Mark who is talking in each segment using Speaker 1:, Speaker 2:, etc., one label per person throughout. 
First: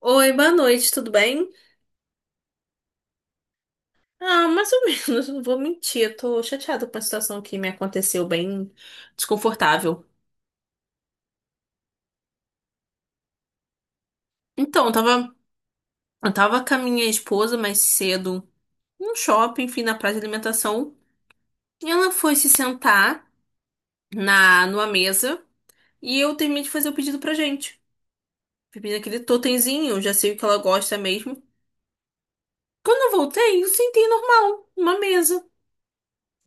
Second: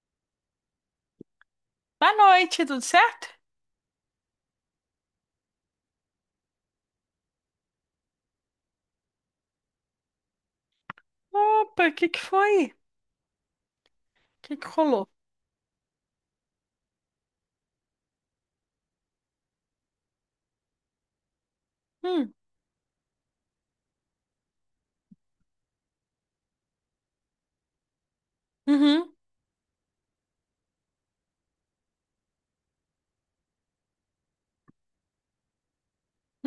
Speaker 1: Oi, boa noite, tudo bem?
Speaker 2: Boa noite, tudo certo?
Speaker 1: Ah, mais ou menos, não vou mentir, eu tô chateada com a situação que me aconteceu, bem desconfortável.
Speaker 2: Opa, o que foi? O que
Speaker 1: Então, eu
Speaker 2: rolou?
Speaker 1: tava, eu tava com a minha esposa mais cedo num shopping, enfim, na praia de alimentação, e ela
Speaker 2: Hum,
Speaker 1: foi se sentar numa mesa e eu terminei de fazer o pedido pra gente. Fiz
Speaker 2: uhum,
Speaker 1: aquele totemzinho, já sei o que ela gosta mesmo. Quando eu voltei, eu sentei normal, numa mesa.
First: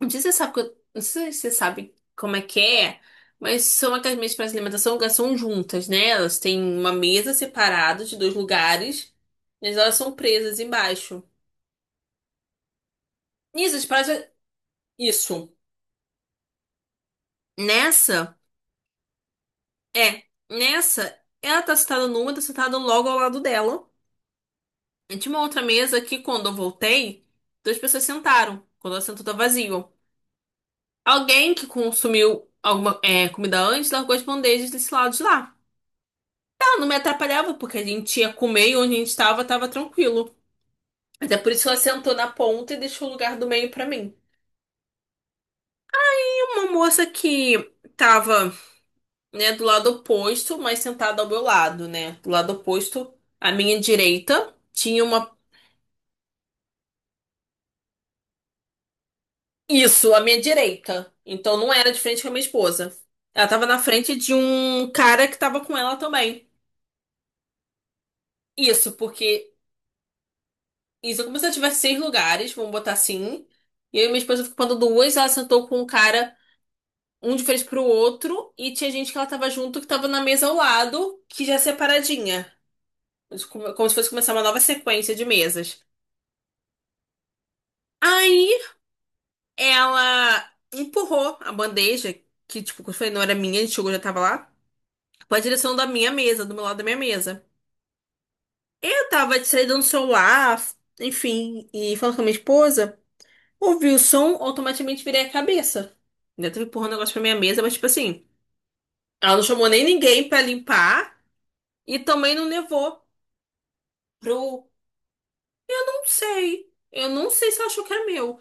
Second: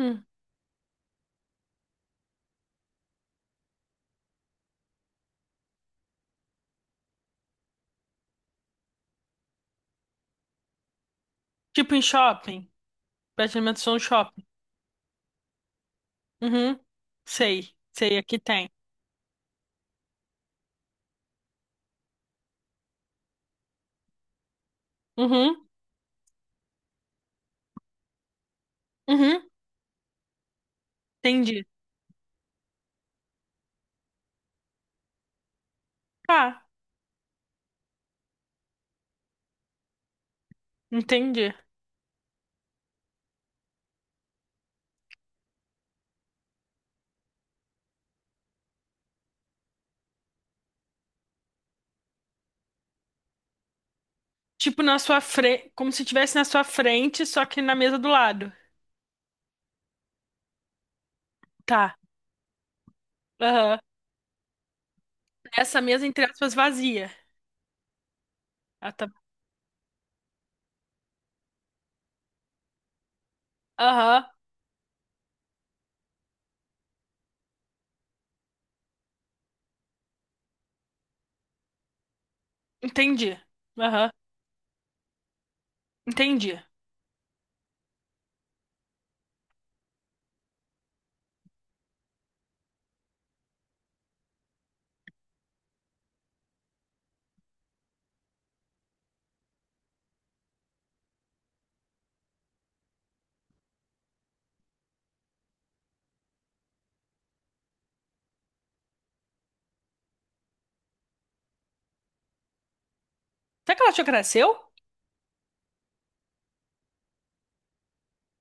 Speaker 1: Não sei se você sabe, não sei se você sabe como é que é, mas são aquelas mesas para alimentação que são juntas, né? Elas têm uma mesa separada de dois lugares, mas elas são presas embaixo.
Speaker 2: Tipo em shopping,
Speaker 1: Nisso, as
Speaker 2: pré-alimentação no
Speaker 1: paradas...
Speaker 2: shopping.
Speaker 1: Isso.
Speaker 2: Uhum, sei, sei,
Speaker 1: Nessa,
Speaker 2: aqui tem.
Speaker 1: é. Nessa, ela tá sentada numa, tá sentada logo ao lado dela. E tinha uma outra
Speaker 2: Uhum,
Speaker 1: mesa que, quando eu voltei, duas pessoas sentaram. Quando ela sentou, tá
Speaker 2: uhum,
Speaker 1: vazio. Alguém
Speaker 2: entendi.
Speaker 1: que consumiu alguma, comida antes largou as bandejas desse lado de lá.
Speaker 2: Tá,
Speaker 1: Ah, não me atrapalhava, porque a gente ia comer e onde a gente tava, tava tranquilo. Até por
Speaker 2: entendi.
Speaker 1: isso ela sentou na ponta e deixou o lugar do meio pra mim. E uma moça que tava, né, do lado oposto, mas sentada ao meu lado, né? Do lado oposto, à minha direita,
Speaker 2: Tipo na
Speaker 1: tinha
Speaker 2: sua
Speaker 1: uma.
Speaker 2: frente, como se estivesse na sua frente, só que na mesa do lado.
Speaker 1: Isso, à minha direita. Então não era
Speaker 2: Tá,
Speaker 1: de frente com a minha esposa. Ela tava na
Speaker 2: aham.
Speaker 1: frente de um cara que tava com
Speaker 2: Essa
Speaker 1: ela
Speaker 2: mesa, entre
Speaker 1: também.
Speaker 2: aspas, vazia.
Speaker 1: Isso,
Speaker 2: Ah, tá.
Speaker 1: porque. Isso é como se eu tivesse seis lugares, vamos botar assim. E eu e minha
Speaker 2: Aham,
Speaker 1: esposa ficando duas, ela sentou com um cara um de frente pro outro, e tinha gente que ela tava junto, que tava na mesa ao lado, que já é separadinha.
Speaker 2: entendi.
Speaker 1: Como se fosse
Speaker 2: Aham,
Speaker 1: começar uma nova sequência de mesas.
Speaker 2: entendi.
Speaker 1: Aí ela empurrou a bandeja, que, tipo, como eu falei, não era minha, a gente chegou, já tava lá, pra direção da minha mesa, do meu lado da minha mesa. Eu tava distraída no celular, enfim, e falando com a minha esposa, ouvi o som, automaticamente virei a cabeça. Ainda tava empurrando o negócio pra minha mesa, mas, tipo assim, ela não chamou nem ninguém pra limpar e também não levou
Speaker 2: Será que ela achou que era seu?
Speaker 1: pro Não sei. Eu não sei se eu achou que era meu.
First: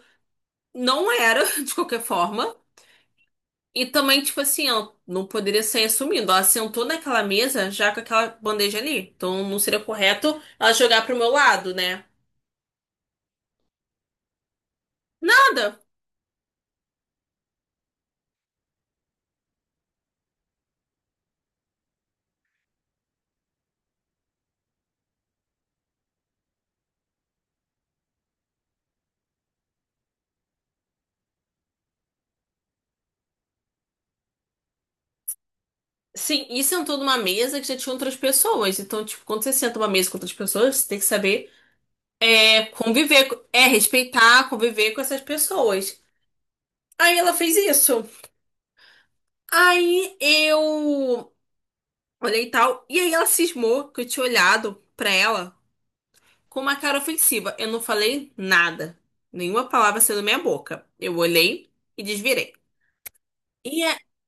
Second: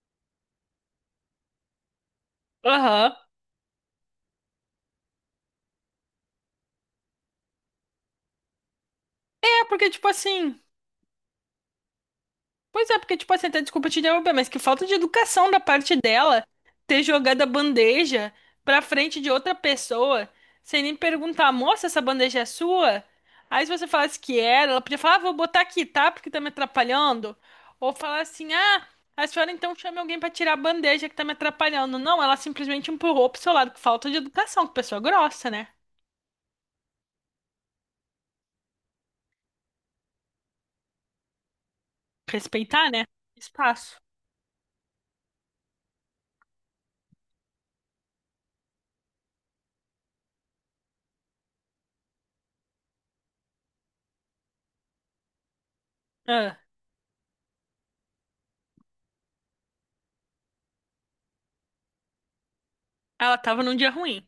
Speaker 1: Não era, de qualquer forma.
Speaker 2: Aham.
Speaker 1: E também, tipo assim, ela não poderia sair assumindo. Ela sentou naquela mesa já com aquela bandeja ali. Então não
Speaker 2: É,
Speaker 1: seria
Speaker 2: porque tipo
Speaker 1: correto
Speaker 2: assim...
Speaker 1: ela jogar pro meu lado, né?
Speaker 2: Pois é, porque, tipo assim, até desculpa te interromper, mas que falta de educação da
Speaker 1: Nada.
Speaker 2: parte dela ter jogado a bandeja pra frente de outra pessoa, sem nem perguntar, moça, essa bandeja é sua? Aí se você falasse que era, ela podia falar, ah, vou botar aqui, tá? Porque tá me atrapalhando. Ou falar assim, ah, a senhora então chame alguém pra tirar a bandeja que tá me atrapalhando. Não, ela simplesmente empurrou pro seu lado, que falta de educação, que pessoa grossa, né?
Speaker 1: Sim, e sentou numa mesa que já tinha outras pessoas. Então, tipo, quando você senta numa mesa com outras pessoas, você tem que saber
Speaker 2: Respeitar, né?
Speaker 1: conviver, é
Speaker 2: Espaço.
Speaker 1: respeitar, conviver com essas pessoas. Aí ela fez isso. Aí eu olhei e tal. E aí ela cismou que eu tinha olhado pra ela.
Speaker 2: Ah,
Speaker 1: Com uma cara ofensiva, eu não falei nada. Nenhuma palavra saiu da minha boca. Eu olhei e desvirei.
Speaker 2: ela tava
Speaker 1: E
Speaker 2: num dia
Speaker 1: a-
Speaker 2: ruim.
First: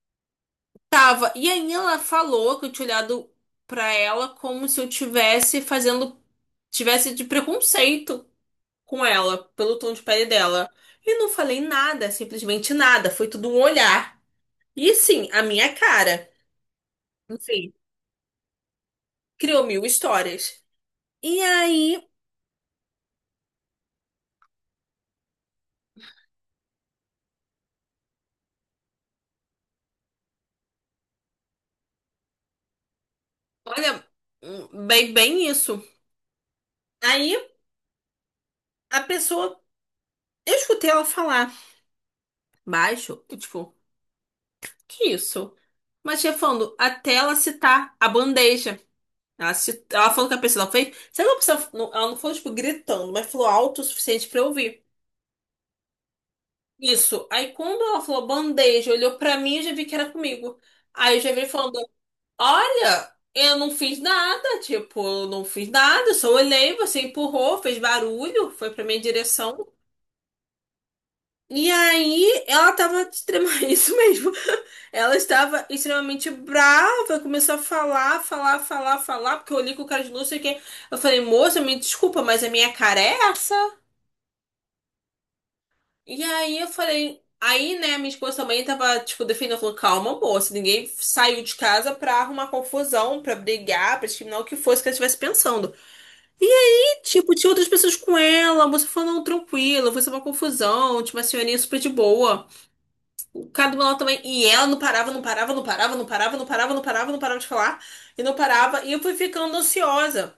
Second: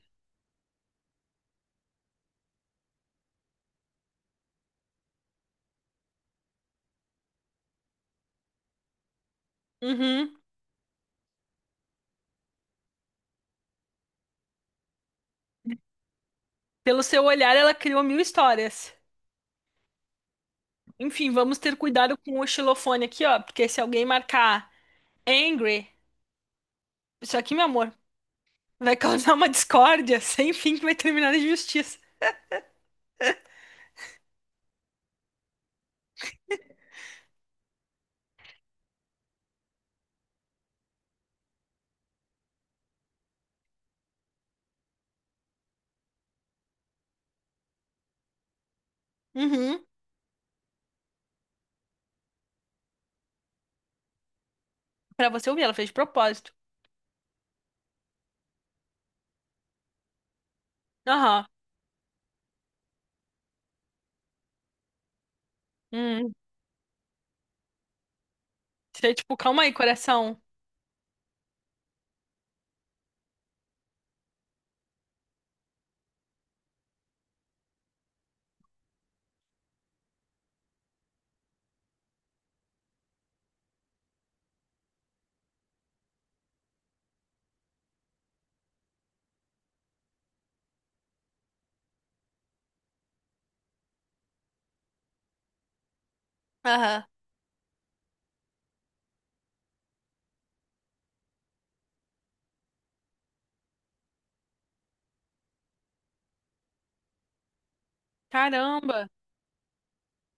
Speaker 1: Tava. E aí ela falou que eu tinha olhado pra ela como se eu tivesse fazendo. Tivesse de preconceito com ela, pelo tom de pele
Speaker 2: Uhum.
Speaker 1: dela. E não falei nada, simplesmente nada. Foi tudo um olhar. E sim, a minha cara.
Speaker 2: Pelo seu olhar,
Speaker 1: Enfim,
Speaker 2: ela criou mil histórias.
Speaker 1: criou mil histórias.
Speaker 2: Enfim,
Speaker 1: E
Speaker 2: vamos ter
Speaker 1: aí,
Speaker 2: cuidado com o xilofone aqui, ó, porque se alguém marcar angry, isso aqui, meu amor, vai causar uma discórdia sem fim que vai terminar em justiça.
Speaker 1: olha, bem, bem isso. Aí a pessoa. Eu escutei ela falar. Baixo? Eu, tipo, que isso? Mas, chefando, até ela citar a bandeja.
Speaker 2: Uhum.
Speaker 1: Ela falou que a pessoa fez. Sabe que a pessoa. Ela não falou, tipo, gritando, mas falou alto o suficiente pra eu ouvir.
Speaker 2: Pra você ouvir, ela fez de propósito.
Speaker 1: Isso. Aí, quando ela falou bandeja, olhou pra mim e já vi que era comigo. Aí eu já vi
Speaker 2: Aham.
Speaker 1: falando: Olha, eu não fiz nada. Tipo, eu não fiz nada. Eu só
Speaker 2: Hum.
Speaker 1: olhei, você empurrou, fez barulho, foi pra minha
Speaker 2: Você, é tipo,
Speaker 1: direção.
Speaker 2: calma aí, coração.
Speaker 1: E aí, ela tava extremamente, isso mesmo. Ela estava extremamente brava, começou a falar, falar, falar, falar, porque eu olhei com cara de luz, sei que eu falei, moça, me desculpa, mas a minha cara é essa? E aí eu falei, aí, né, minha esposa também tava, tipo, defendendo, falou, calma, moça, ninguém saiu de casa pra arrumar confusão, pra brigar, pra discriminar o que fosse que ela estivesse pensando. E,
Speaker 2: Aham.
Speaker 1: tipo, tinha outras pessoas com ela, a moça falou, não, tranquila, foi só uma confusão, tinha uma senhorinha super de boa. O cara do meu lado também. E ela não parava, não parava, não parava, não parava, não parava, não parava, não parava de falar. E não parava. E eu
Speaker 2: Caramba.
Speaker 1: fui ficando ansiosa.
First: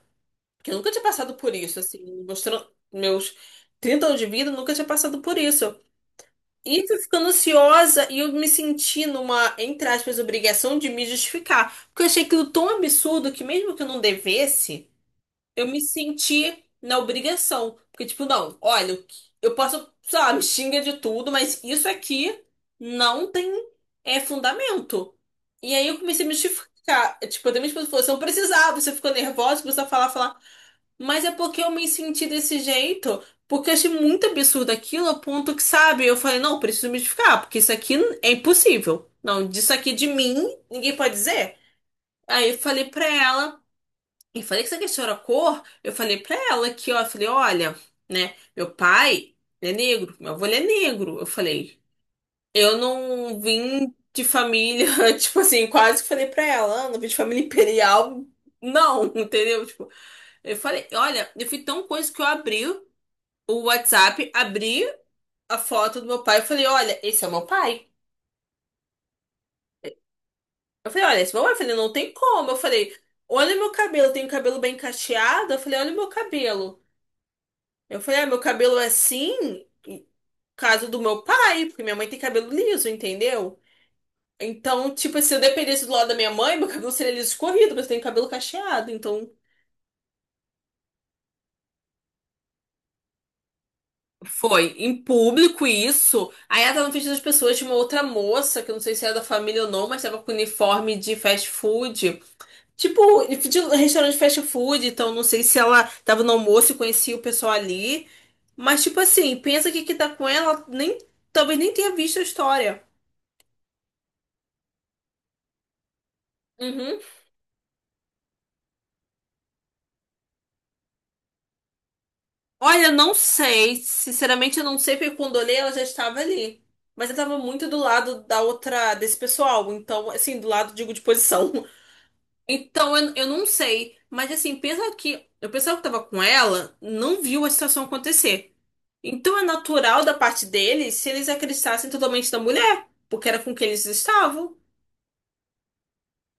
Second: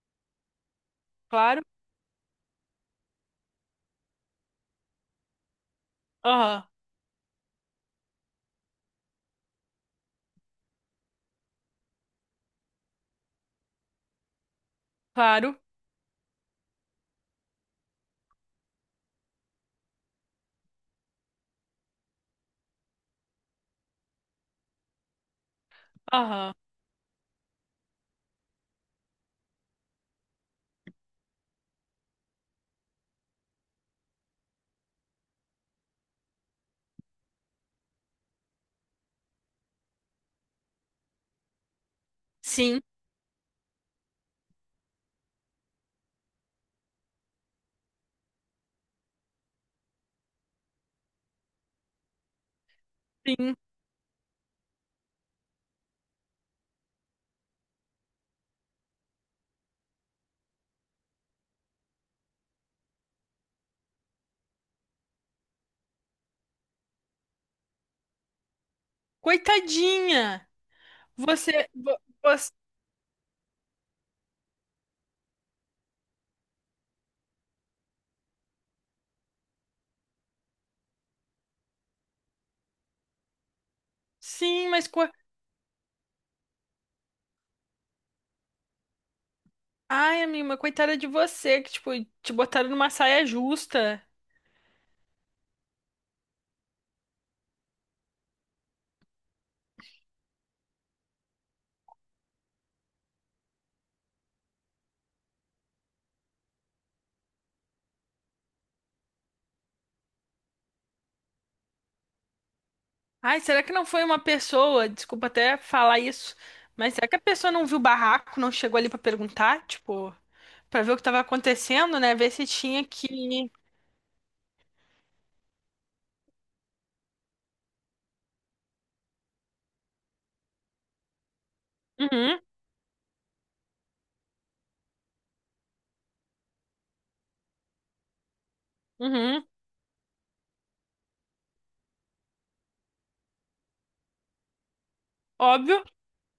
Speaker 1: Porque eu nunca tinha passado por
Speaker 2: Claro.
Speaker 1: isso, assim. Mostrando meus 30 anos de vida, eu nunca tinha passado por isso.
Speaker 2: Aham.
Speaker 1: E fui ficando ansiosa e eu me senti numa, entre aspas, obrigação de me justificar. Porque eu achei aquilo tão absurdo que mesmo que eu não devesse
Speaker 2: Claro.
Speaker 1: eu me senti na obrigação. Porque, tipo, não, olha, eu posso, sei lá, me xinga de tudo, mas isso aqui não tem fundamento. E aí eu comecei a me
Speaker 2: Aham.
Speaker 1: justificar. É, tipo, até minha esposa falou, você não precisava, você ficou nervosa, começou a falar, falar. Mas é porque eu me senti desse jeito. Porque eu achei muito absurdo aquilo, a ponto que, sabe, eu falei, não, preciso me justificar, porque isso aqui é impossível. Não, disso aqui de mim, ninguém pode dizer. Aí eu
Speaker 2: Sim.
Speaker 1: falei pra ela. E falei que essa questão era cor, eu falei pra ela que, ó, eu falei, olha, né, meu pai é negro, meu avô ele é negro. Eu falei, eu não
Speaker 2: Sim.
Speaker 1: vim de família, tipo assim, quase que falei pra ela, "Ah, não vim de família imperial, não, entendeu? Tipo, eu falei, olha, eu fui tão coisa que eu abri o WhatsApp, abri a foto do meu pai, e falei, olha, esse é meu pai.
Speaker 2: Coitadinha.
Speaker 1: Eu falei, olha, esse é meu pai. Eu
Speaker 2: Você,
Speaker 1: falei, não
Speaker 2: vo-
Speaker 1: tem como.
Speaker 2: você...
Speaker 1: Eu falei, olha meu cabelo, eu tenho cabelo bem cacheado. Eu falei, olha meu cabelo. Eu falei, ah, meu cabelo é assim, caso do meu pai, porque minha mãe tem cabelo liso, entendeu?
Speaker 2: Sim, mas
Speaker 1: Então, tipo, assim, se eu dependesse do lado da minha mãe, meu cabelo seria liso escorrido, mas eu tenho cabelo cacheado, então.
Speaker 2: ai, amiga, coitada de você, que, tipo, te botaram numa saia justa.
Speaker 1: Foi em público isso. Aí ela tava no vestido das pessoas, tinha uma outra moça, que eu não sei se era da família ou não, mas tava com uniforme de fast food. Tipo, de restaurante de fast food, então não sei se ela tava no almoço e conhecia o pessoal ali. Mas, tipo assim, pensa que quem tá com ela nem, talvez nem tenha visto a história.
Speaker 2: Ai, será que não foi uma pessoa? Desculpa até falar isso, mas
Speaker 1: Uhum.
Speaker 2: será que a pessoa não viu o barraco, não chegou ali pra perguntar, tipo, pra ver o que tava acontecendo, né? Ver se tinha
Speaker 1: Olha, não
Speaker 2: que.
Speaker 1: sei. Sinceramente, eu não sei porque quando olhei ela já estava ali. Mas eu estava muito do lado da outra, desse pessoal. Então, assim, do lado, digo, de posição.
Speaker 2: Uhum,
Speaker 1: Então, eu não sei. Mas, assim, pensa que o pessoal que estava com ela não viu a situação acontecer. Então, é
Speaker 2: uhum,
Speaker 1: natural da parte deles se eles acreditassem totalmente na mulher, porque era com quem eles estavam,
Speaker 2: óbvio,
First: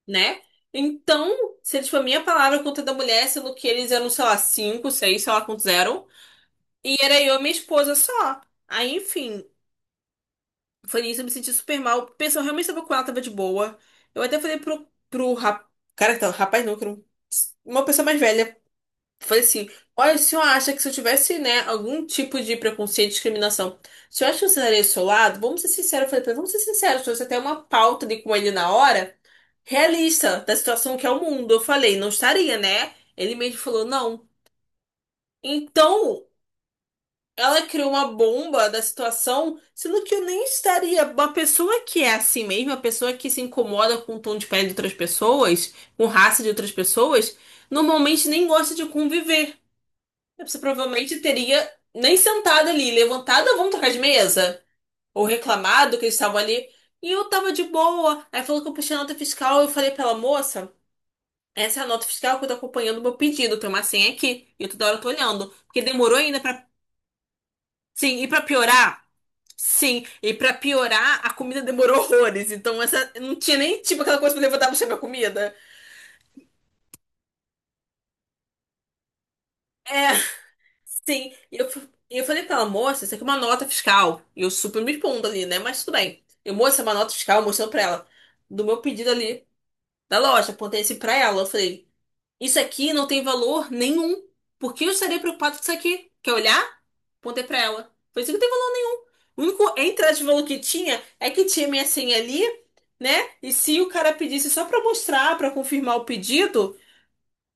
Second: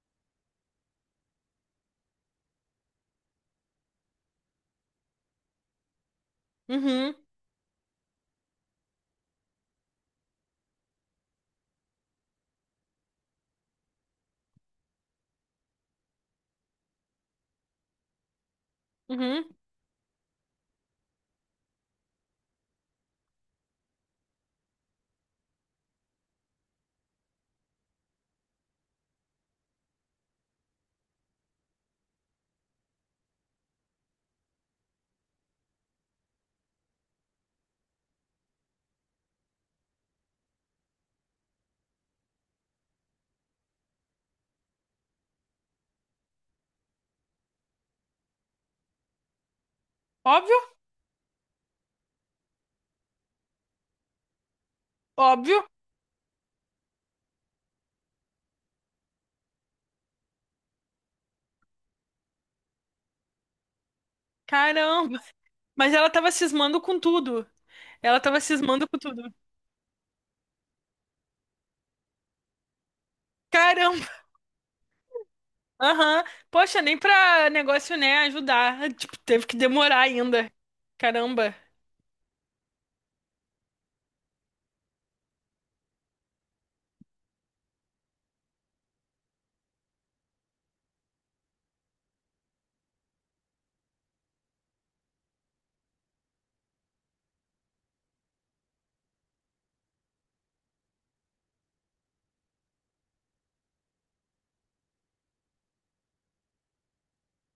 Speaker 1: né? Então, se eles, tipo, a minha palavra contra a da mulher, sendo que eles eram, sei lá, cinco, seis, sei lá quantos eram. E
Speaker 2: uhum,
Speaker 1: era eu e minha esposa só. Aí, enfim, foi nisso, eu me senti super mal. Pensou, realmente sabia que ela tava de boa. Eu até falei pro cara, então, rapaz não, que era uma pessoa mais velha. Falei
Speaker 2: uhum,
Speaker 1: assim, olha, o senhor acha que se eu tivesse, né, algum tipo de preconceito, discriminação, o senhor acha que eu estaria do seu lado? Vamos ser sinceros, eu falei pra ele, vamos ser sinceros, se você tem uma pauta ali com ele na hora, realista, da situação que é o mundo. Eu falei, não estaria, né? Ele mesmo falou, não. Então, ela criou uma bomba da situação, sendo que eu nem estaria. Uma pessoa que é assim mesmo, uma pessoa que se incomoda com o tom de pele de outras pessoas, com raça de outras pessoas, normalmente nem gosta de conviver.
Speaker 2: óbvio,
Speaker 1: Você provavelmente teria nem sentado ali, levantada, vamos trocar de mesa? Ou
Speaker 2: óbvio.
Speaker 1: reclamado que eles estavam ali. E eu tava de boa. Aí falou que eu puxei a nota fiscal. Eu falei pra ela, moça, essa é a nota fiscal que eu tô acompanhando o meu pedido. Tem uma senha aqui. E eu toda hora tô
Speaker 2: Caramba!
Speaker 1: olhando. Porque
Speaker 2: Mas ela
Speaker 1: demorou
Speaker 2: tava
Speaker 1: ainda pra.
Speaker 2: cismando com tudo. Ela
Speaker 1: Sim, e
Speaker 2: tava
Speaker 1: pra
Speaker 2: cismando com
Speaker 1: piorar.
Speaker 2: tudo.
Speaker 1: Sim, e pra piorar, a comida demorou horrores. Então, essa não tinha nem tipo
Speaker 2: Caramba!
Speaker 1: aquela coisa pra levantar pra chegar a comida.
Speaker 2: Aham. Poxa, nem pra negócio, né, ajudar. Tipo, teve que demorar
Speaker 1: É,
Speaker 2: ainda.
Speaker 1: sim.
Speaker 2: Caramba.
Speaker 1: E eu falei pra ela, moça, isso aqui é uma nota fiscal. E eu super me expondo ali, né? Mas tudo bem. Eu, moça, é uma nota fiscal, mostrando pra ela. Do meu pedido ali da loja. Apontei assim pra ela. Eu falei, isso aqui não tem valor nenhum. Por que eu estaria preocupado com isso aqui? Quer olhar? Mandei pra ela. Por isso que não tem valor nenhum. O único entrada de valor que tinha é que tinha minha senha ali, né? E se o cara pedisse só pra mostrar, pra confirmar o pedido,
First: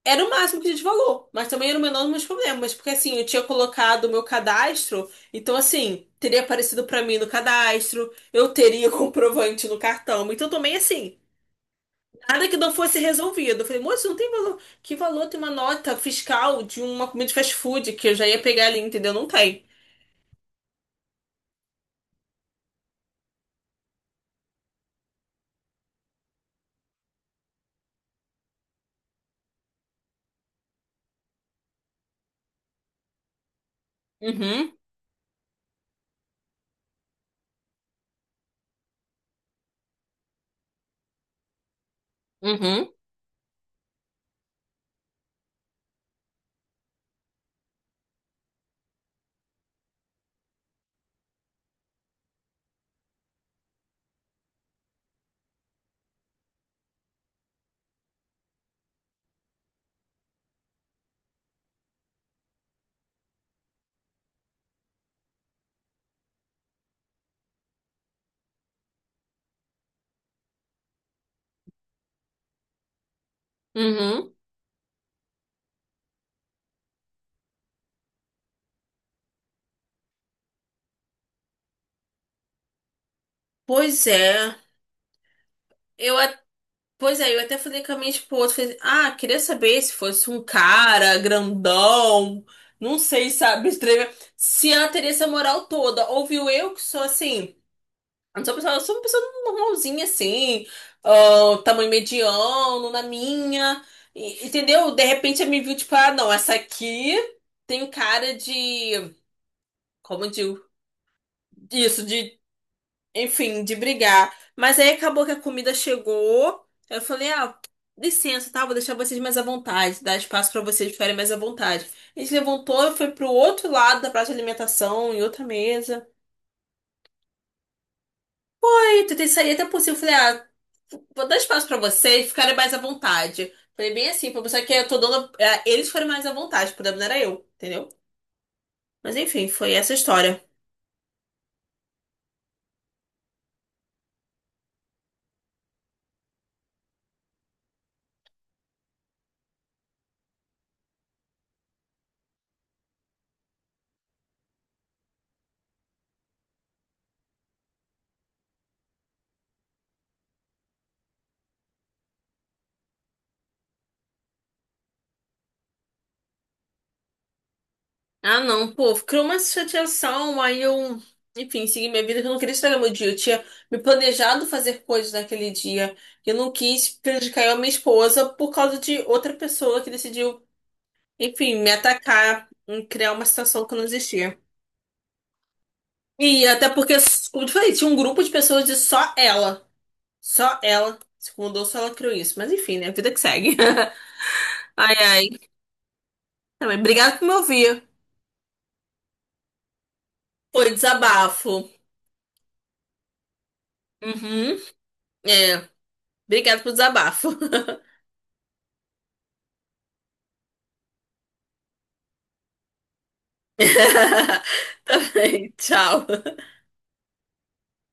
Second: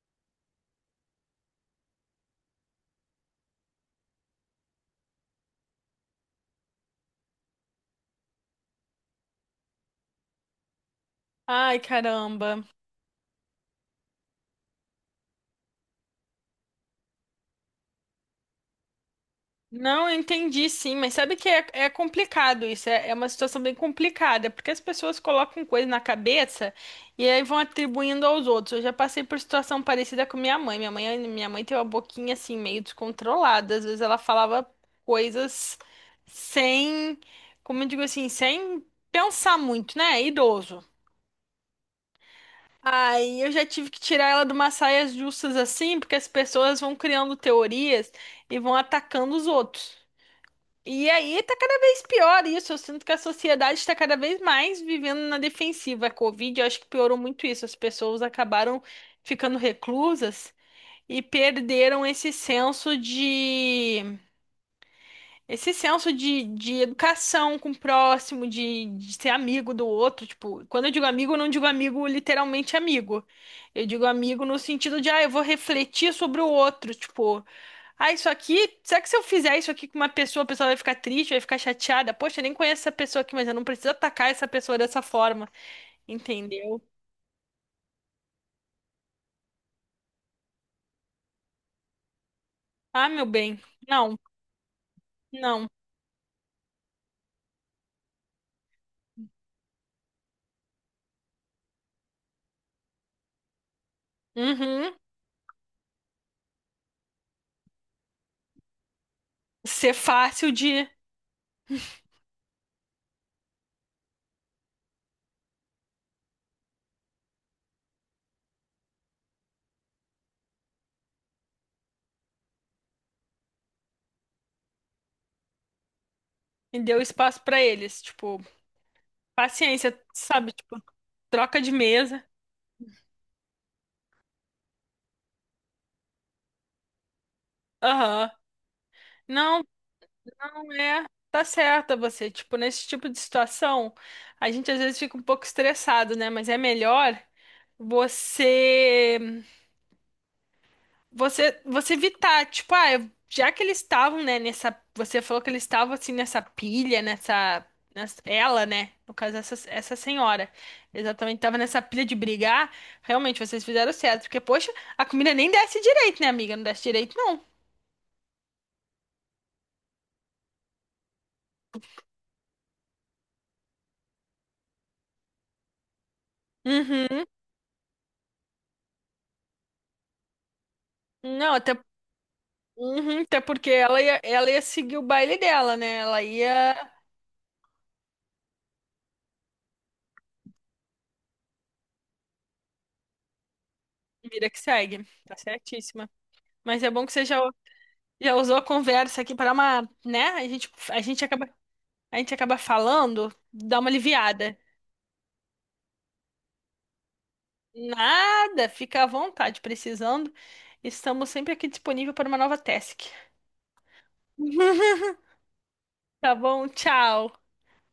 Speaker 1: era o máximo que tinha de valor. Mas também era o menor dos meus problemas. Porque assim, eu tinha colocado o meu cadastro, então assim, teria aparecido pra mim no cadastro, eu teria comprovante no cartão. Então também assim,
Speaker 2: Ai,
Speaker 1: nada que
Speaker 2: caramba.
Speaker 1: não fosse resolvido. Eu falei, moço, não tem valor. Que valor tem uma nota fiscal de uma comida de fast food que eu já ia pegar ali, entendeu? Não tem.
Speaker 2: Não, eu entendi sim, mas sabe que é complicado isso, é uma situação bem complicada, porque as pessoas colocam coisa na cabeça e aí vão atribuindo aos outros. Eu já passei por situação parecida com minha mãe. Minha mãe tem uma boquinha assim, meio descontrolada. Às vezes ela falava
Speaker 1: Uhum,
Speaker 2: coisas sem, como eu digo assim, sem pensar muito, né? É idoso.
Speaker 1: uhum.
Speaker 2: Aí eu já tive que tirar ela de umas saias justas assim, porque as pessoas vão criando teorias e vão atacando os outros. E aí tá cada vez pior isso. Eu sinto que a sociedade está cada vez mais vivendo na defensiva. A Covid, eu acho que piorou muito isso. As pessoas acabaram ficando reclusas e perderam esse senso de educação com o próximo, de ser amigo do outro, tipo, quando eu digo amigo, eu não digo amigo literalmente amigo. Eu digo
Speaker 1: Uhum.
Speaker 2: amigo no sentido de, ah, eu vou refletir sobre o outro, tipo, ah, isso aqui, será que se eu fizer isso aqui com uma pessoa, a pessoa vai ficar triste, vai ficar chateada? Poxa, eu nem conheço essa pessoa aqui, mas eu não preciso
Speaker 1: Pois
Speaker 2: atacar essa
Speaker 1: é.
Speaker 2: pessoa dessa forma,
Speaker 1: Eu, a-
Speaker 2: entendeu?
Speaker 1: Pois é, eu até falei com a minha esposa, falei, ah, queria saber se fosse um cara grandão, não
Speaker 2: Ah, meu
Speaker 1: sei,
Speaker 2: bem,
Speaker 1: sabe, estranho,
Speaker 2: não,
Speaker 1: se ela teria essa moral
Speaker 2: não.
Speaker 1: toda. Ouviu eu que sou assim, não sou uma pessoa, eu sou uma pessoa normalzinha assim, ah, tamanho mediano, na minha, entendeu?
Speaker 2: Uhum.
Speaker 1: De repente ela me viu tipo, ah, não, essa aqui tem cara de,
Speaker 2: Ser
Speaker 1: como eu
Speaker 2: fácil
Speaker 1: digo, isso, enfim, de brigar. Mas aí acabou que a comida chegou. Eu falei, ah, licença, tá? Vou deixar vocês mais à vontade, dar espaço pra vocês ficarem mais à vontade. A gente levantou e foi pro outro lado da praça de alimentação, em outra mesa.
Speaker 2: de dar espaço pra eles, tipo,
Speaker 1: Aí, tentei sair até possível.
Speaker 2: paciência,
Speaker 1: Falei, ah,
Speaker 2: sabe? Tipo,
Speaker 1: vou dar
Speaker 2: troca
Speaker 1: espaço
Speaker 2: de
Speaker 1: pra
Speaker 2: mesa.
Speaker 1: vocês ficarem mais à vontade. Falei bem assim, pra mostrar que eu tô dando. É, eles foram mais à vontade, o problema não era eu, entendeu?
Speaker 2: Aham.
Speaker 1: Mas enfim,
Speaker 2: Não,
Speaker 1: foi essa a história.
Speaker 2: não é. Tá certa você. Tipo, nesse tipo de situação, a gente às vezes fica um pouco estressado, né? Mas é melhor você você evitar, tipo, ah, eu- já que eles estavam, né, nessa, você falou que eles estavam assim nessa pilha, nessa, nessa- ela, né, no caso essa, essa senhora, exatamente estava nessa pilha de brigar, realmente vocês fizeram certo, porque poxa, a comida nem desce direito, né, amiga? Não desce direito, não.
Speaker 1: Ah, não, pô, criou uma chateação, aí eu, enfim, segui minha vida, que eu não queria estragar meu dia. Eu tinha me planejado fazer coisas naquele dia, e eu não quis
Speaker 2: Uhum.
Speaker 1: prejudicar eu e a minha esposa por causa de outra pessoa que decidiu,
Speaker 2: Não,
Speaker 1: enfim, me
Speaker 2: até
Speaker 1: atacar, em criar
Speaker 2: uhum,
Speaker 1: uma
Speaker 2: até
Speaker 1: situação
Speaker 2: porque
Speaker 1: que não existia.
Speaker 2: ela ia seguir o baile dela, né? Ela
Speaker 1: E até
Speaker 2: ia.
Speaker 1: porque, como eu te falei, tinha um grupo de pessoas de só ela se mudou, só ela criou isso. Mas enfim, né, vida que segue.
Speaker 2: Vida que
Speaker 1: Ai,
Speaker 2: segue. Tá
Speaker 1: ai.
Speaker 2: certíssima.
Speaker 1: Também,
Speaker 2: Mas é bom que
Speaker 1: obrigado
Speaker 2: você
Speaker 1: por me
Speaker 2: já,
Speaker 1: ouvir.
Speaker 2: já usou a conversa aqui para uma, né? A
Speaker 1: Foi
Speaker 2: gente, a gente acaba,
Speaker 1: desabafo.
Speaker 2: a gente acaba falando, dá uma
Speaker 1: Uhum.
Speaker 2: aliviada.
Speaker 1: É, obrigado pelo desabafo.
Speaker 2: Nada, fica à vontade, precisando. Estamos sempre aqui disponível para uma nova task.
Speaker 1: Também, tchau.
Speaker 2: Tá bom? Tchau.